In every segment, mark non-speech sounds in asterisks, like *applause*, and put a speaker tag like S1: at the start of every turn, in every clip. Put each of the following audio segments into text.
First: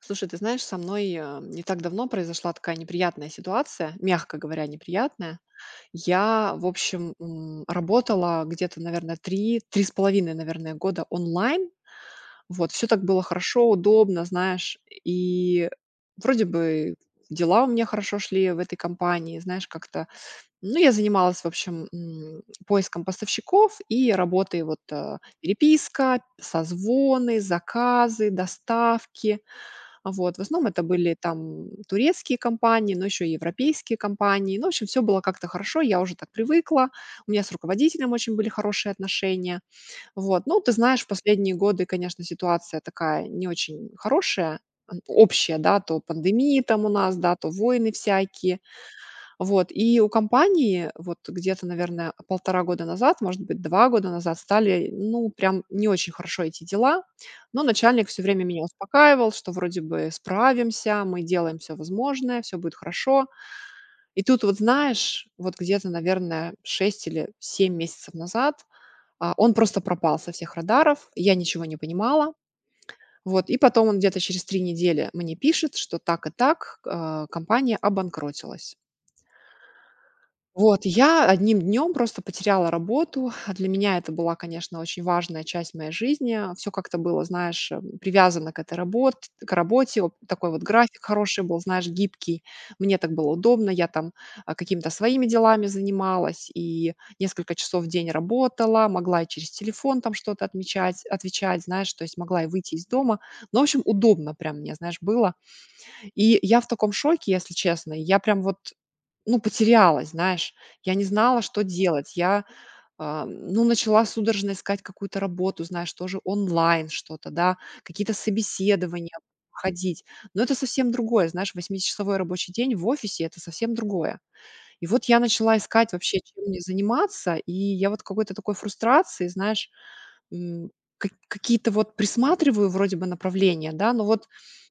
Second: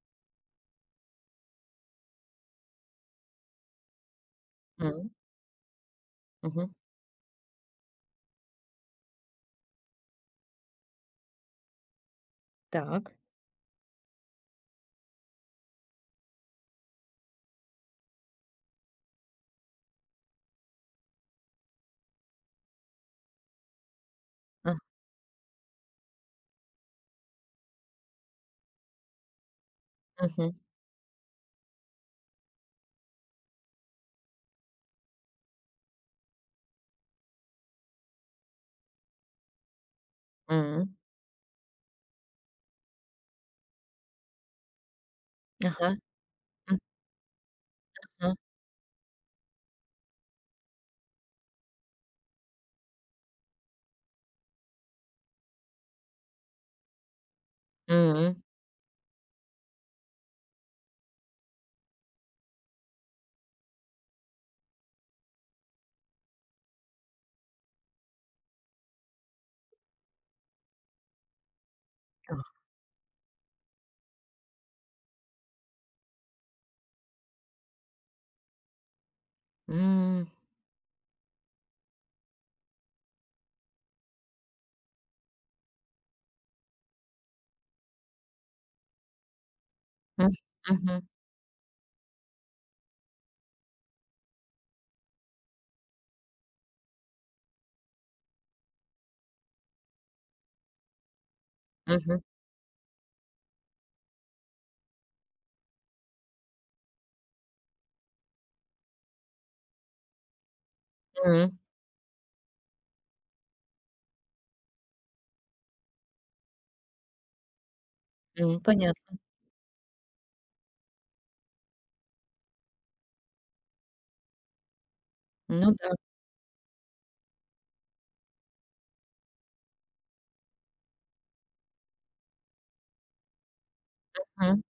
S1: Слушай, ты знаешь, со мной не так давно произошла такая неприятная ситуация, мягко говоря,
S2: М,
S1: неприятная. Я, в
S2: мгм.
S1: общем, работала где-то, наверное, 3,5, наверное, года онлайн. Вот, все так
S2: Так.
S1: было хорошо, удобно, знаешь, и вроде бы дела у меня хорошо шли в этой компании, знаешь, как-то. Ну, я занималась, в общем, поиском поставщиков и работой
S2: А,
S1: вот переписка, созвоны, заказы, доставки, вот, в
S2: мгм,
S1: основном это были там турецкие компании, но еще и европейские компании. Ну, в общем, все было как-то хорошо, я уже так привыкла. У меня с руководителем очень были хорошие отношения. Вот, ну, ты
S2: м.
S1: знаешь, в последние годы, конечно, ситуация такая не очень хорошая, общая, да,
S2: Ага.
S1: то пандемии
S2: М,
S1: там у нас, да, то войны
S2: ага.
S1: всякие, вот, и у компании вот где-то, наверное, полтора года назад, может быть, 2 года назад стали, ну, прям не очень хорошо идти дела. Но начальник все
S2: М.
S1: время меня успокаивал, что вроде бы справимся, мы делаем все возможное, все будет хорошо. И тут вот, знаешь, вот где-то, наверное, 6 или 7 месяцев назад, он просто пропал со всех радаров, я ничего не понимала.
S2: Ах.
S1: Вот, и потом он где-то через 3 недели мне пишет, что так и так, компания обанкротилась.
S2: М.
S1: Вот, я одним днем просто потеряла работу. *laughs* Для меня это была, конечно, очень важная часть моей жизни. Все как-то было, знаешь, привязано к этой работе, к работе. Вот
S2: М.
S1: такой вот график хороший был, знаешь, гибкий. Мне так было удобно. Я там какими-то своими делами занималась и несколько часов в день работала. Могла и через телефон там что-то отмечать, отвечать, знаешь,
S2: Мгм,
S1: то есть
S2: мгм,
S1: могла и выйти из дома. Ну, в общем, удобно прям мне, знаешь, было. И я в таком шоке, если честно. Я прям вот ну, потерялась, знаешь. Я не знала,
S2: м,
S1: что делать. Я, ну, начала судорожно искать какую-то работу, знаешь, тоже онлайн что-то, да, какие-то
S2: м.
S1: собеседования
S2: Понятно.
S1: ходить. Но это совсем другое, знаешь, восьмичасовой рабочий день в офисе– это совсем другое. И вот я начала
S2: Ну да.
S1: искать вообще, чем мне заниматься, и я вот какой-то такой фрустрации, знаешь, м, какие-то вот присматриваю вроде бы направления, да, но вот
S2: М,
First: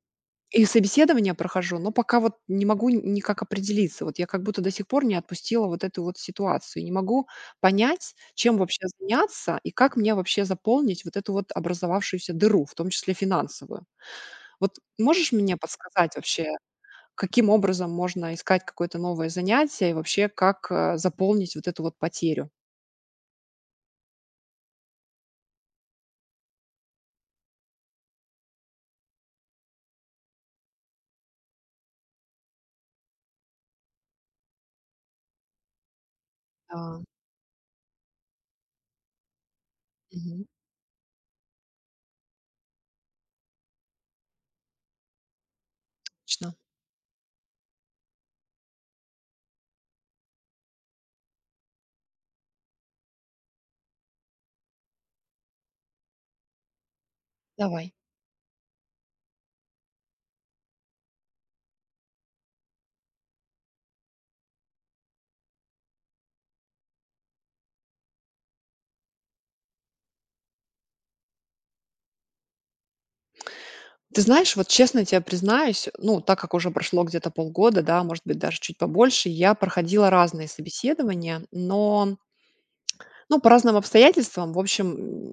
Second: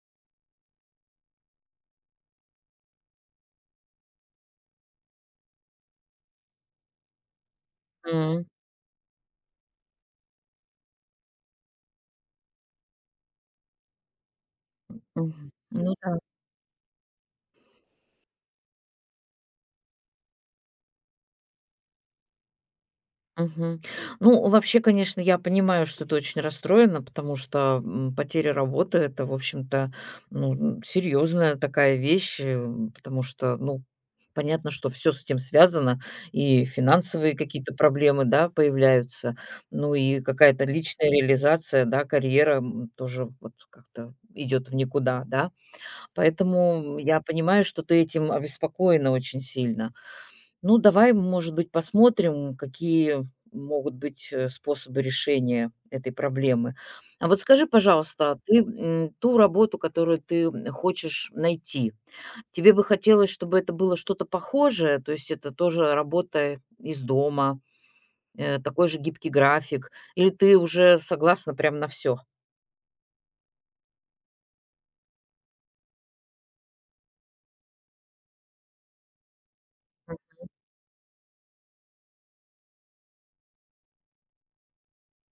S1: и собеседование прохожу, но пока вот не могу никак определиться. Вот я как будто до сих пор не отпустила вот эту вот ситуацию. Не могу понять,
S2: м.
S1: чем вообще заняться и как мне вообще заполнить вот эту вот образовавшуюся дыру, в том числе финансовую. Вот можешь
S2: Мгм.
S1: мне
S2: Ну
S1: подсказать
S2: да.
S1: вообще, каким образом можно искать какое-то новое занятие и вообще как заполнить вот эту вот потерю?
S2: Мгм. Ну, вообще, конечно, я понимаю, что ты очень расстроена, потому что, потеря работы — это, в общем-то, ну, серьезная такая вещь, потому что, ну, понятно, что все с этим связано, и
S1: Да,
S2: финансовые какие-то проблемы, да, появляются, ну, и
S1: мгм,
S2: какая-то личная реализация, да, карьера, тоже вот как-то идет в никуда, да.
S1: точно.
S2: Поэтому я понимаю, что ты этим обеспокоена очень сильно. Ну, давай, может быть, посмотрим, какие могут быть, способы решения этой проблемы. А вот скажи,
S1: Давай.
S2: пожалуйста, а ты, ту работу, которую ты, хочешь найти, тебе бы хотелось, чтобы это было что-то похожее, то есть это тоже работа из дома, такой же гибкий график, или ты уже согласна прям на все?
S1: Ты знаешь, вот честно тебе признаюсь, ну, так как уже прошло где-то полгода, да, может быть, даже чуть побольше, я проходила разные собеседования, но, ну, по разным обстоятельствам, в общем,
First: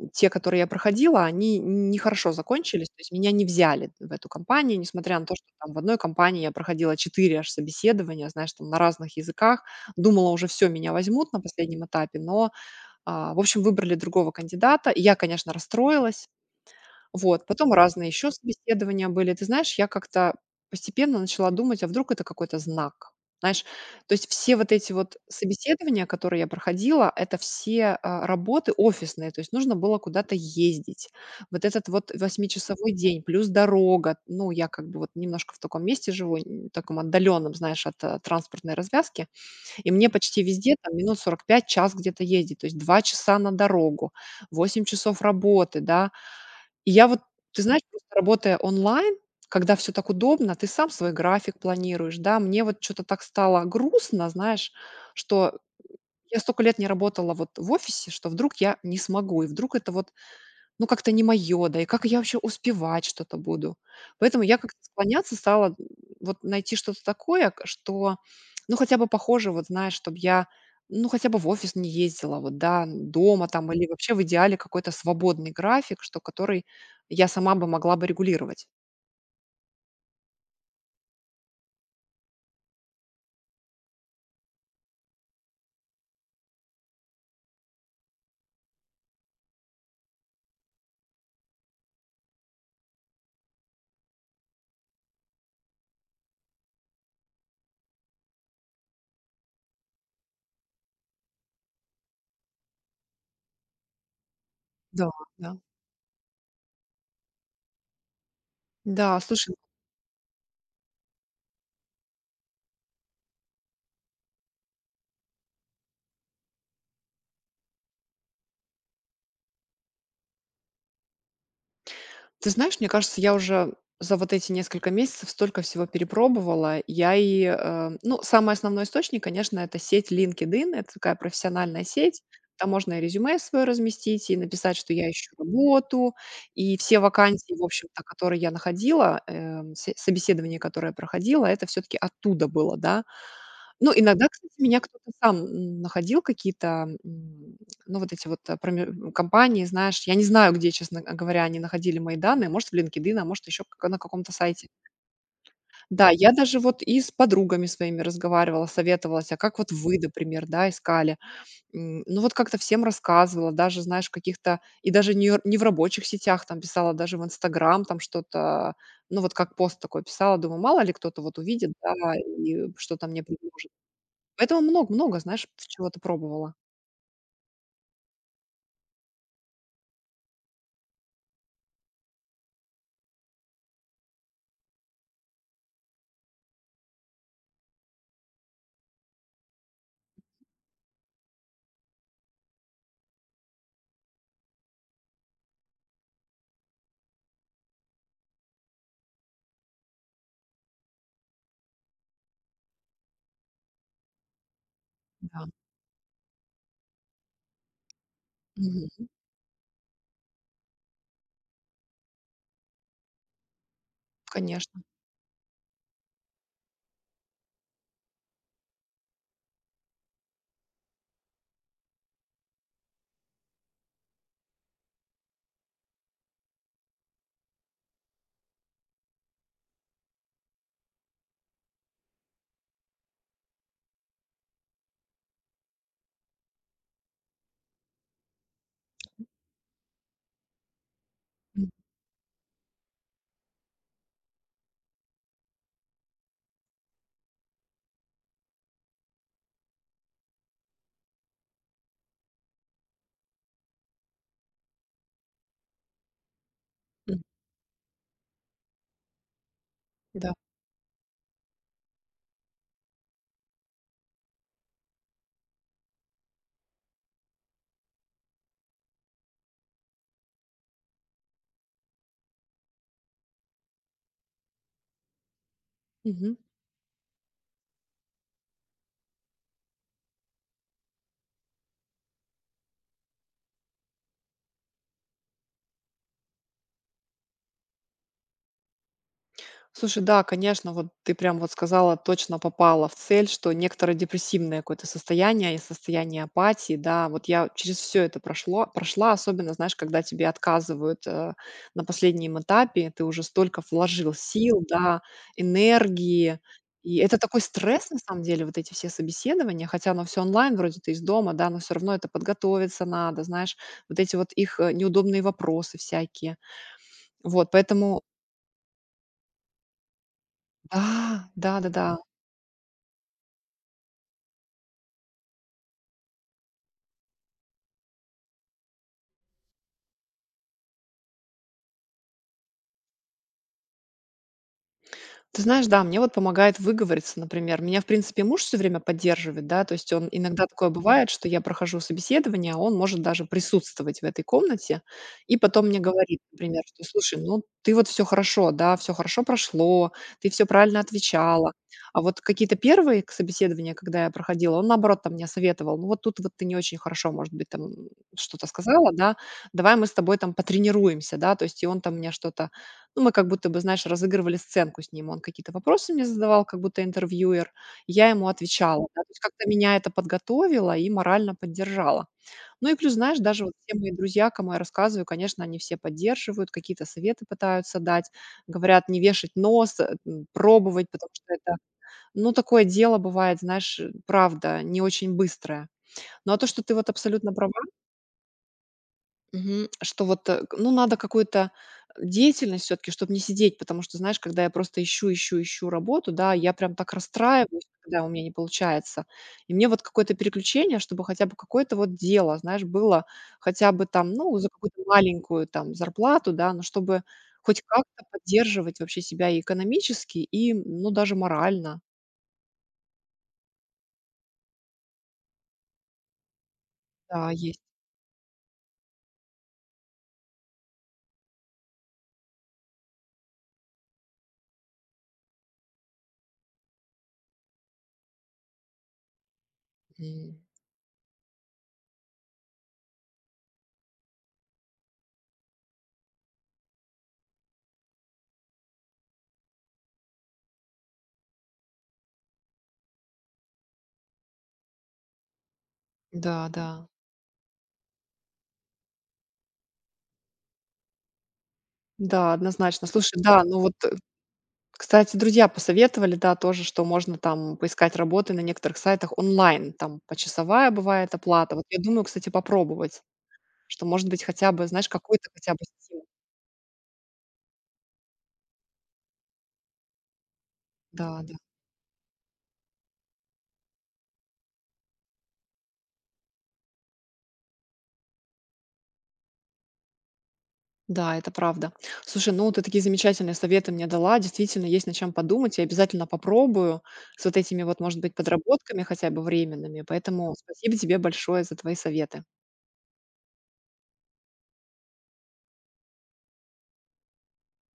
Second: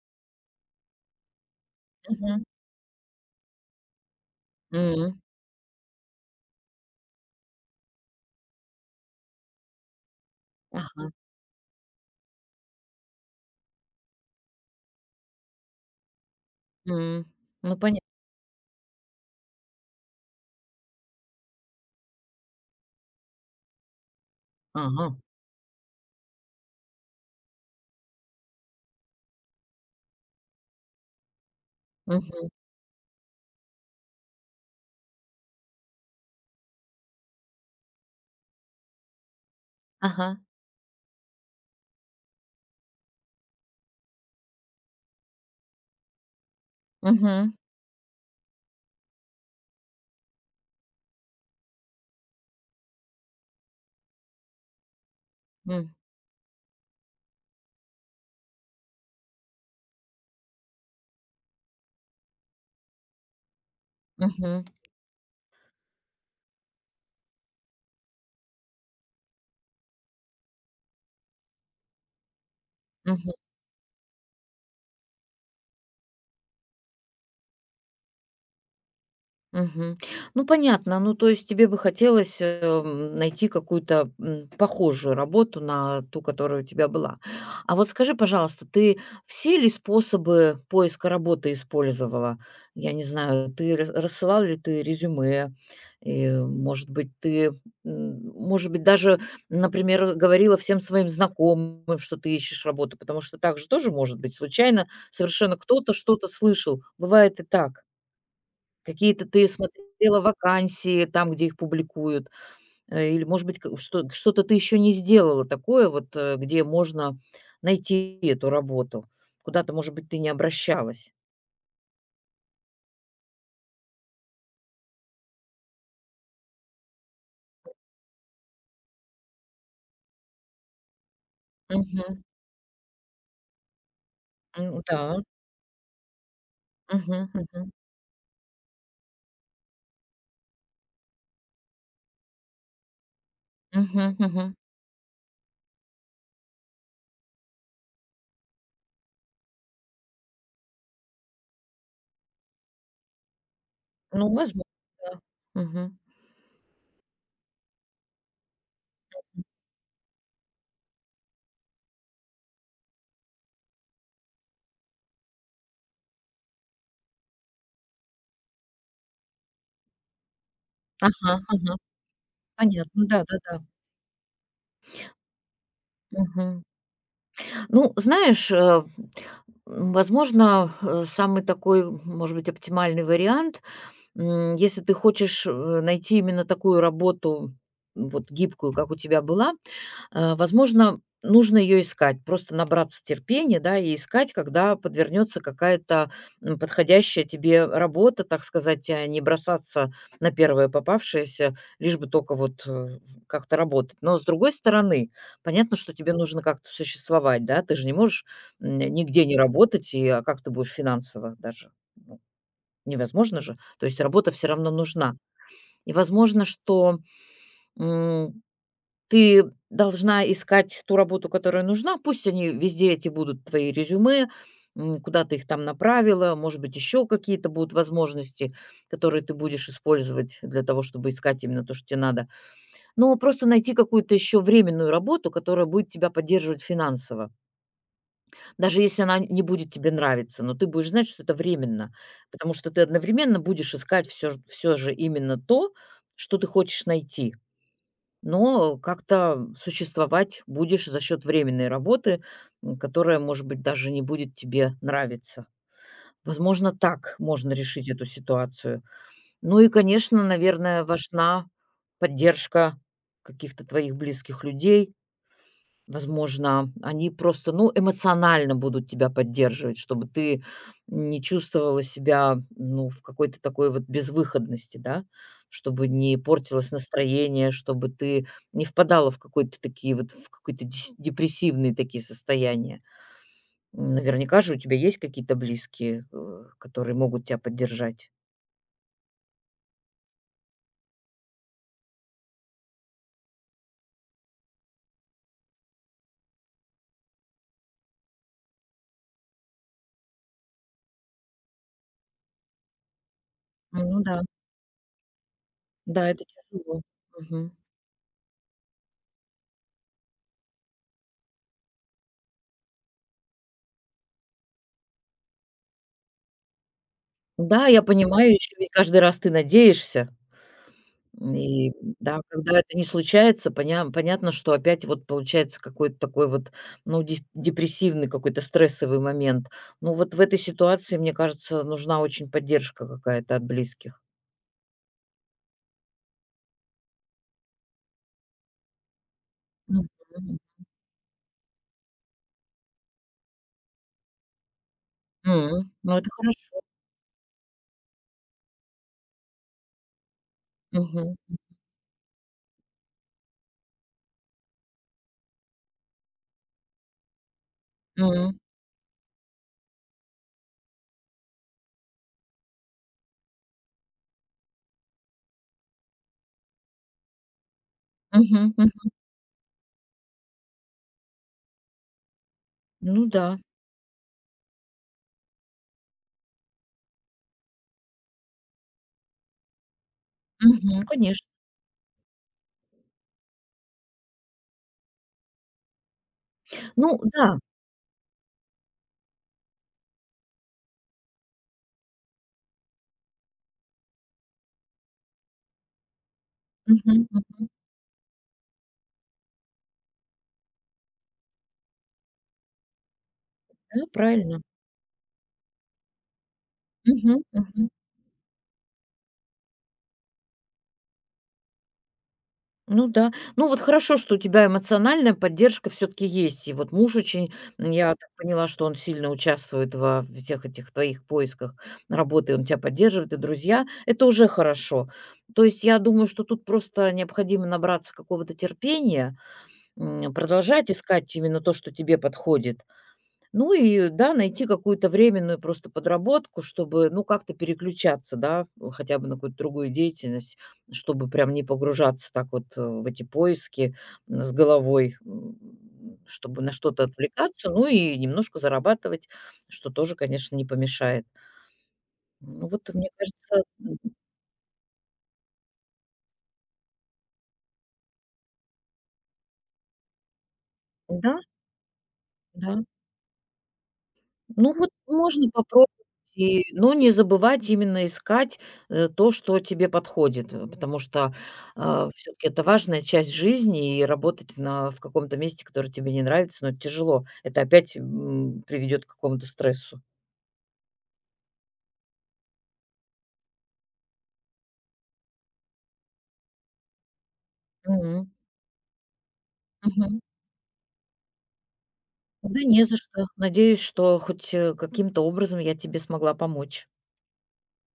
S1: те, которые я проходила, они нехорошо
S2: Мгм.
S1: закончились, то есть меня не взяли в эту компанию, несмотря
S2: М.
S1: на то, что там в одной компании я проходила 4 аж собеседования, знаешь, там на разных языках, думала уже все, меня
S2: Ага.
S1: возьмут на последнем этапе, но, в общем, выбрали другого кандидата, и я, конечно, расстроилась,
S2: М.
S1: вот, потом
S2: Ну, понятно.
S1: разные еще собеседования были. Ты знаешь, я как-то постепенно начала думать, а вдруг это какой-то знак. Знаешь, то есть все вот эти
S2: Ага.
S1: вот собеседования, которые я проходила, это все работы офисные, то есть нужно было куда-то ездить. Вот этот вот
S2: Мгм.
S1: восьмичасовой день плюс дорога, ну, я как бы вот немножко в таком месте живу, таком отдаленном, знаешь, от транспортной развязки, и мне
S2: Ага.
S1: почти везде там минут 45, час где-то ездить, то есть 2 часа на дорогу, 8 часов работы, да, и я вот,
S2: Мгм.
S1: ты знаешь, просто работая онлайн, когда все так удобно, ты сам свой график планируешь, да. Мне вот что то так стало грустно, знаешь, что
S2: М.
S1: я столько лет не работала вот в офисе, что вдруг я не смогу, и вдруг это вот ну, как-то не моё, да и как я вообще успевать что-то буду? Поэтому я
S2: Мгм.
S1: как-то склоняться стала, вот найти что-то такое, к что, ну, хотя бы похоже, вот знаешь, чтобы я, ну, хотя бы в офис не ездила, вот, да,
S2: Мгм.
S1: дома там или вообще в идеале какой-то свободный график, что который я сама бы могла бы регулировать.
S2: Мгм. Ну, понятно. Ну, то есть тебе бы хотелось, найти какую-то, похожую работу на ту, которая у тебя была. А вот скажи, пожалуйста, ты все ли способы поиска работы использовала? Я не знаю, ты рассылала ли ты резюме? И, может быть, ты, может быть, даже, например, говорила всем своим знакомым, что ты ищешь работу, потому что так же тоже может быть случайно
S1: Да, да.
S2: совершенно кто-то что-то слышал. Бывает и так.
S1: Да,
S2: Какие-то ты
S1: слушай.
S2: смотрела вакансии там, где их публикуют, или, может быть, к что что-то ты еще не сделала такое вот, где можно найти эту работу. Куда-то, может быть, ты не обращалась.
S1: Ты знаешь, мне кажется, я уже за вот эти несколько месяцев столько всего перепробовала. Ну, самый основной источник, конечно, это сеть LinkedIn. Это такая профессиональная сеть.
S2: Мгм.
S1: Там можно и резюме свое разместить, и написать,
S2: Ну
S1: что
S2: да.
S1: я ищу работу, и все
S2: Мгм,
S1: вакансии, в
S2: мгм.
S1: общем-то, которые я находила, собеседование, которое я проходила, это все-таки оттуда было, да. Ну,
S2: Мгм,
S1: иногда, кстати,
S2: мгм.
S1: меня кто-то сам, находил, какие-то, ну, вот эти вот, компании, знаешь. Я не знаю, где, честно, говоря, они находили мои данные. Может, в LinkedIn, а может, еще как на
S2: Ну,
S1: каком-то
S2: возможно,
S1: сайте.
S2: да. Мгм.
S1: Да, я даже вот и с подругами своими разговаривала, советовалась, а как вот вы, например, да, искали. Ну, вот как-то всем рассказывала, даже, знаешь, в каких-то и даже не в рабочих сетях там писала, даже в "Инстаграм" там что-то, ну, вот как пост такой писала. Думаю, мало ли кто-то
S2: Ага,
S1: вот увидит,
S2: ага.
S1: да, и что-то
S2: Понятно.
S1: мне
S2: Да-да-да.
S1: предложит. Поэтому много-много, знаешь, чего то пробовала.
S2: Мгм. Ну, знаешь, возможно, самый такой, может быть, оптимальный вариант — если ты хочешь, найти именно такую работу, вот гибкую, как у тебя была, возможно, нужно ее искать. Просто набраться терпения, да, и искать, когда подвернется какая-то, подходящая тебе работа, так сказать, а не бросаться на первое попавшееся, лишь бы только вот, как-то работать. Но, с другой стороны,
S1: Да.
S2: понятно, что тебе нужно как-то существовать, да. Ты же не можешь,
S1: Мгм.
S2: нигде не работать, и, а как ты будешь финансово даже, ну, невозможно же. То есть работа все равно
S1: Конечно.
S2: нужна. И возможно, что, м, ты должна искать ту работу, которая нужна. Пусть они везде эти будут твои резюме, куда ты их там направила. Может быть, еще какие-то будут возможности, которые ты будешь использовать для того, чтобы искать именно то, что тебе надо. Но просто найти какую-то еще временную работу, которая будет тебя поддерживать финансово. Даже если она не будет тебе нравиться, но ты будешь знать, что это
S1: М.
S2: временно, потому что ты одновременно будешь искать все ж же именно то, что ты хочешь найти, но как-то существовать будешь за счет временной работы, которая, может быть, даже не будет тебе нравиться. Возможно, так
S1: М.
S2: можно решить эту ситуацию. Ну и, конечно,
S1: Да.
S2: наверное, важна поддержка каких-то твоих близких людей. Возможно, они просто, ну, эмоционально будут тебя поддерживать, чтобы ты не чувствовала себя, ну, в какой-то такой вот безвыходности, да, чтобы не
S1: Мгм.
S2: портилось настроение, чтобы ты не впадала в какой-то такие вот, в какой-то депрессивные такие состояния. Наверняка же у тебя есть какие-то близкие, которые могут тебя поддержать.
S1: Слушай, да, конечно, вот ты прям вот сказала, точно попала в цель, что некоторое депрессивное какое-то состояние и состояние апатии, да, вот я через все это прошла, особенно, знаешь, когда тебе отказывают на последнем этапе, ты уже столько
S2: Ну
S1: вложил
S2: да,
S1: сил, да,
S2: да, это
S1: энергии,
S2: тяжело.
S1: и это такой
S2: Мгм.
S1: стресс, на самом деле, вот эти все собеседования, хотя оно все онлайн, вроде ты из дома, да, но все равно это подготовиться надо, знаешь, вот эти вот их неудобные вопросы всякие. Вот,
S2: Да, я
S1: поэтому,
S2: понимаю, еще и каждый раз ты надеешься.
S1: да, да, да,
S2: И
S1: да.
S2: да, когда это не случается, понятно, что опять вот получается какой-то такой вот, ну, дес депрессивный какой-то стрессовый момент. Ну, вот в этой ситуации, мне кажется, нужна очень поддержка какая-то от близких.
S1: Ты знаешь, да, мне вот помогает выговориться, например. Меня, в принципе, муж все время поддерживает, да, то
S2: Мгм.
S1: есть он иногда такое бывает, что я прохожу собеседование, а он может даже присутствовать в этой комнате, и потом
S2: М.
S1: мне
S2: Ну, это
S1: говорит,
S2: хорошо.
S1: например, что: "Слушай, ну ты вот все хорошо, да, все хорошо прошло, ты все правильно
S2: Мгм.
S1: отвечала". А вот какие-то первые к собеседования, когда я проходила, он, наоборот, там мне советовал: "Ну вот тут вот ты не очень хорошо, может быть, там
S2: М.
S1: что-то сказала, да, давай мы с тобой там потренируемся", да, то есть и он там мне что-то ну, мы как будто бы, знаешь, разыгрывали сценку с ним. Он какие-то вопросы мне задавал, как будто интервьюер, я ему
S2: Мгм,
S1: отвечала.
S2: мгм.
S1: Да, то есть как-то меня это подготовило и морально поддержало. Ну и плюс,
S2: Ну
S1: знаешь,
S2: да.
S1: даже вот все мои друзья, кому я рассказываю, конечно, они все поддерживают, какие-то советы пытаются дать, говорят не вешать нос, пробовать,
S2: Мгм.
S1: потому что
S2: Конечно.
S1: это, ну, такое дело бывает, знаешь, правда, не очень быстрое. Ну, а то, что ты вот
S2: Ну
S1: абсолютно
S2: да.
S1: права. Мгм. Что вот, э, к ну, надо какую-то деятельность все таки чтобы не сидеть, потому что, знаешь, когда я просто ищу, ищу, ищу работу, да, я прям так
S2: Мгм, мгм.
S1: расстраиваюсь, когда у меня не получается. И мне вот какое-то переключение, чтобы хотя бы какое-то вот дело, знаешь, было хотя бы
S2: Да,
S1: там, ну,
S2: правильно.
S1: за какую-то маленькую там зарплату, да, но чтобы
S2: Мгм,
S1: хоть
S2: мгм.
S1: как-то поддерживать вообще себя и экономически, и, ну, даже морально.
S2: Ну да. Ну вот хорошо, что у тебя эмоциональная поддержка все таки есть. И вот муж
S1: Да,
S2: очень,
S1: есть.
S2: я так поняла, что он сильно участвует во всех этих твоих поисках работы, он тебя поддерживает, и друзья. Это уже хорошо. То есть я думаю, что тут просто необходимо набраться какого-то терпения,
S1: М.
S2: продолжать искать именно то, что тебе подходит. Ну и да, найти какую-то временную просто подработку, чтобы, ну, как-то переключаться, да, хотя бы на какую-то другую деятельность, чтобы прям не погружаться так вот в эти поиски с головой, чтобы
S1: Да,
S2: на
S1: да.
S2: что-то отвлекаться, ну и немножко зарабатывать, что тоже, конечно, не помешает.
S1: Да,
S2: Ну вот,
S1: однозначно.
S2: мне
S1: Слушай, да,
S2: кажется,
S1: ну вот кстати, друзья посоветовали, да, тоже, что можно там поискать работы на некоторых сайтах онлайн, там почасовая
S2: да,
S1: бывает оплата. Вот я думаю, кстати,
S2: да.
S1: попробовать, что, может быть, хотя
S2: Ну
S1: бы,
S2: вот
S1: знаешь, какой-то
S2: можно
S1: хотя бы
S2: попробовать,
S1: стимул.
S2: и но не забывать именно искать, то, что тебе подходит, потому что,
S1: Да, да.
S2: все таки это важная часть жизни, и работать на в каком-то месте, которое тебе не нравится, но это тяжело. Это опять, приведет к какому-то стрессу.
S1: Да, это правда. Слушай, ну ты такие замечательные советы мне дала. Действительно, есть над чем подумать. Я обязательно попробую с вот этими вот, может
S2: Мгм.
S1: быть, подработками хотя бы временными.
S2: Мгм.
S1: Поэтому спасибо тебе большое за твои советы.
S2: Да не за что. Надеюсь, что хоть, каким-то образом я тебе смогла помочь.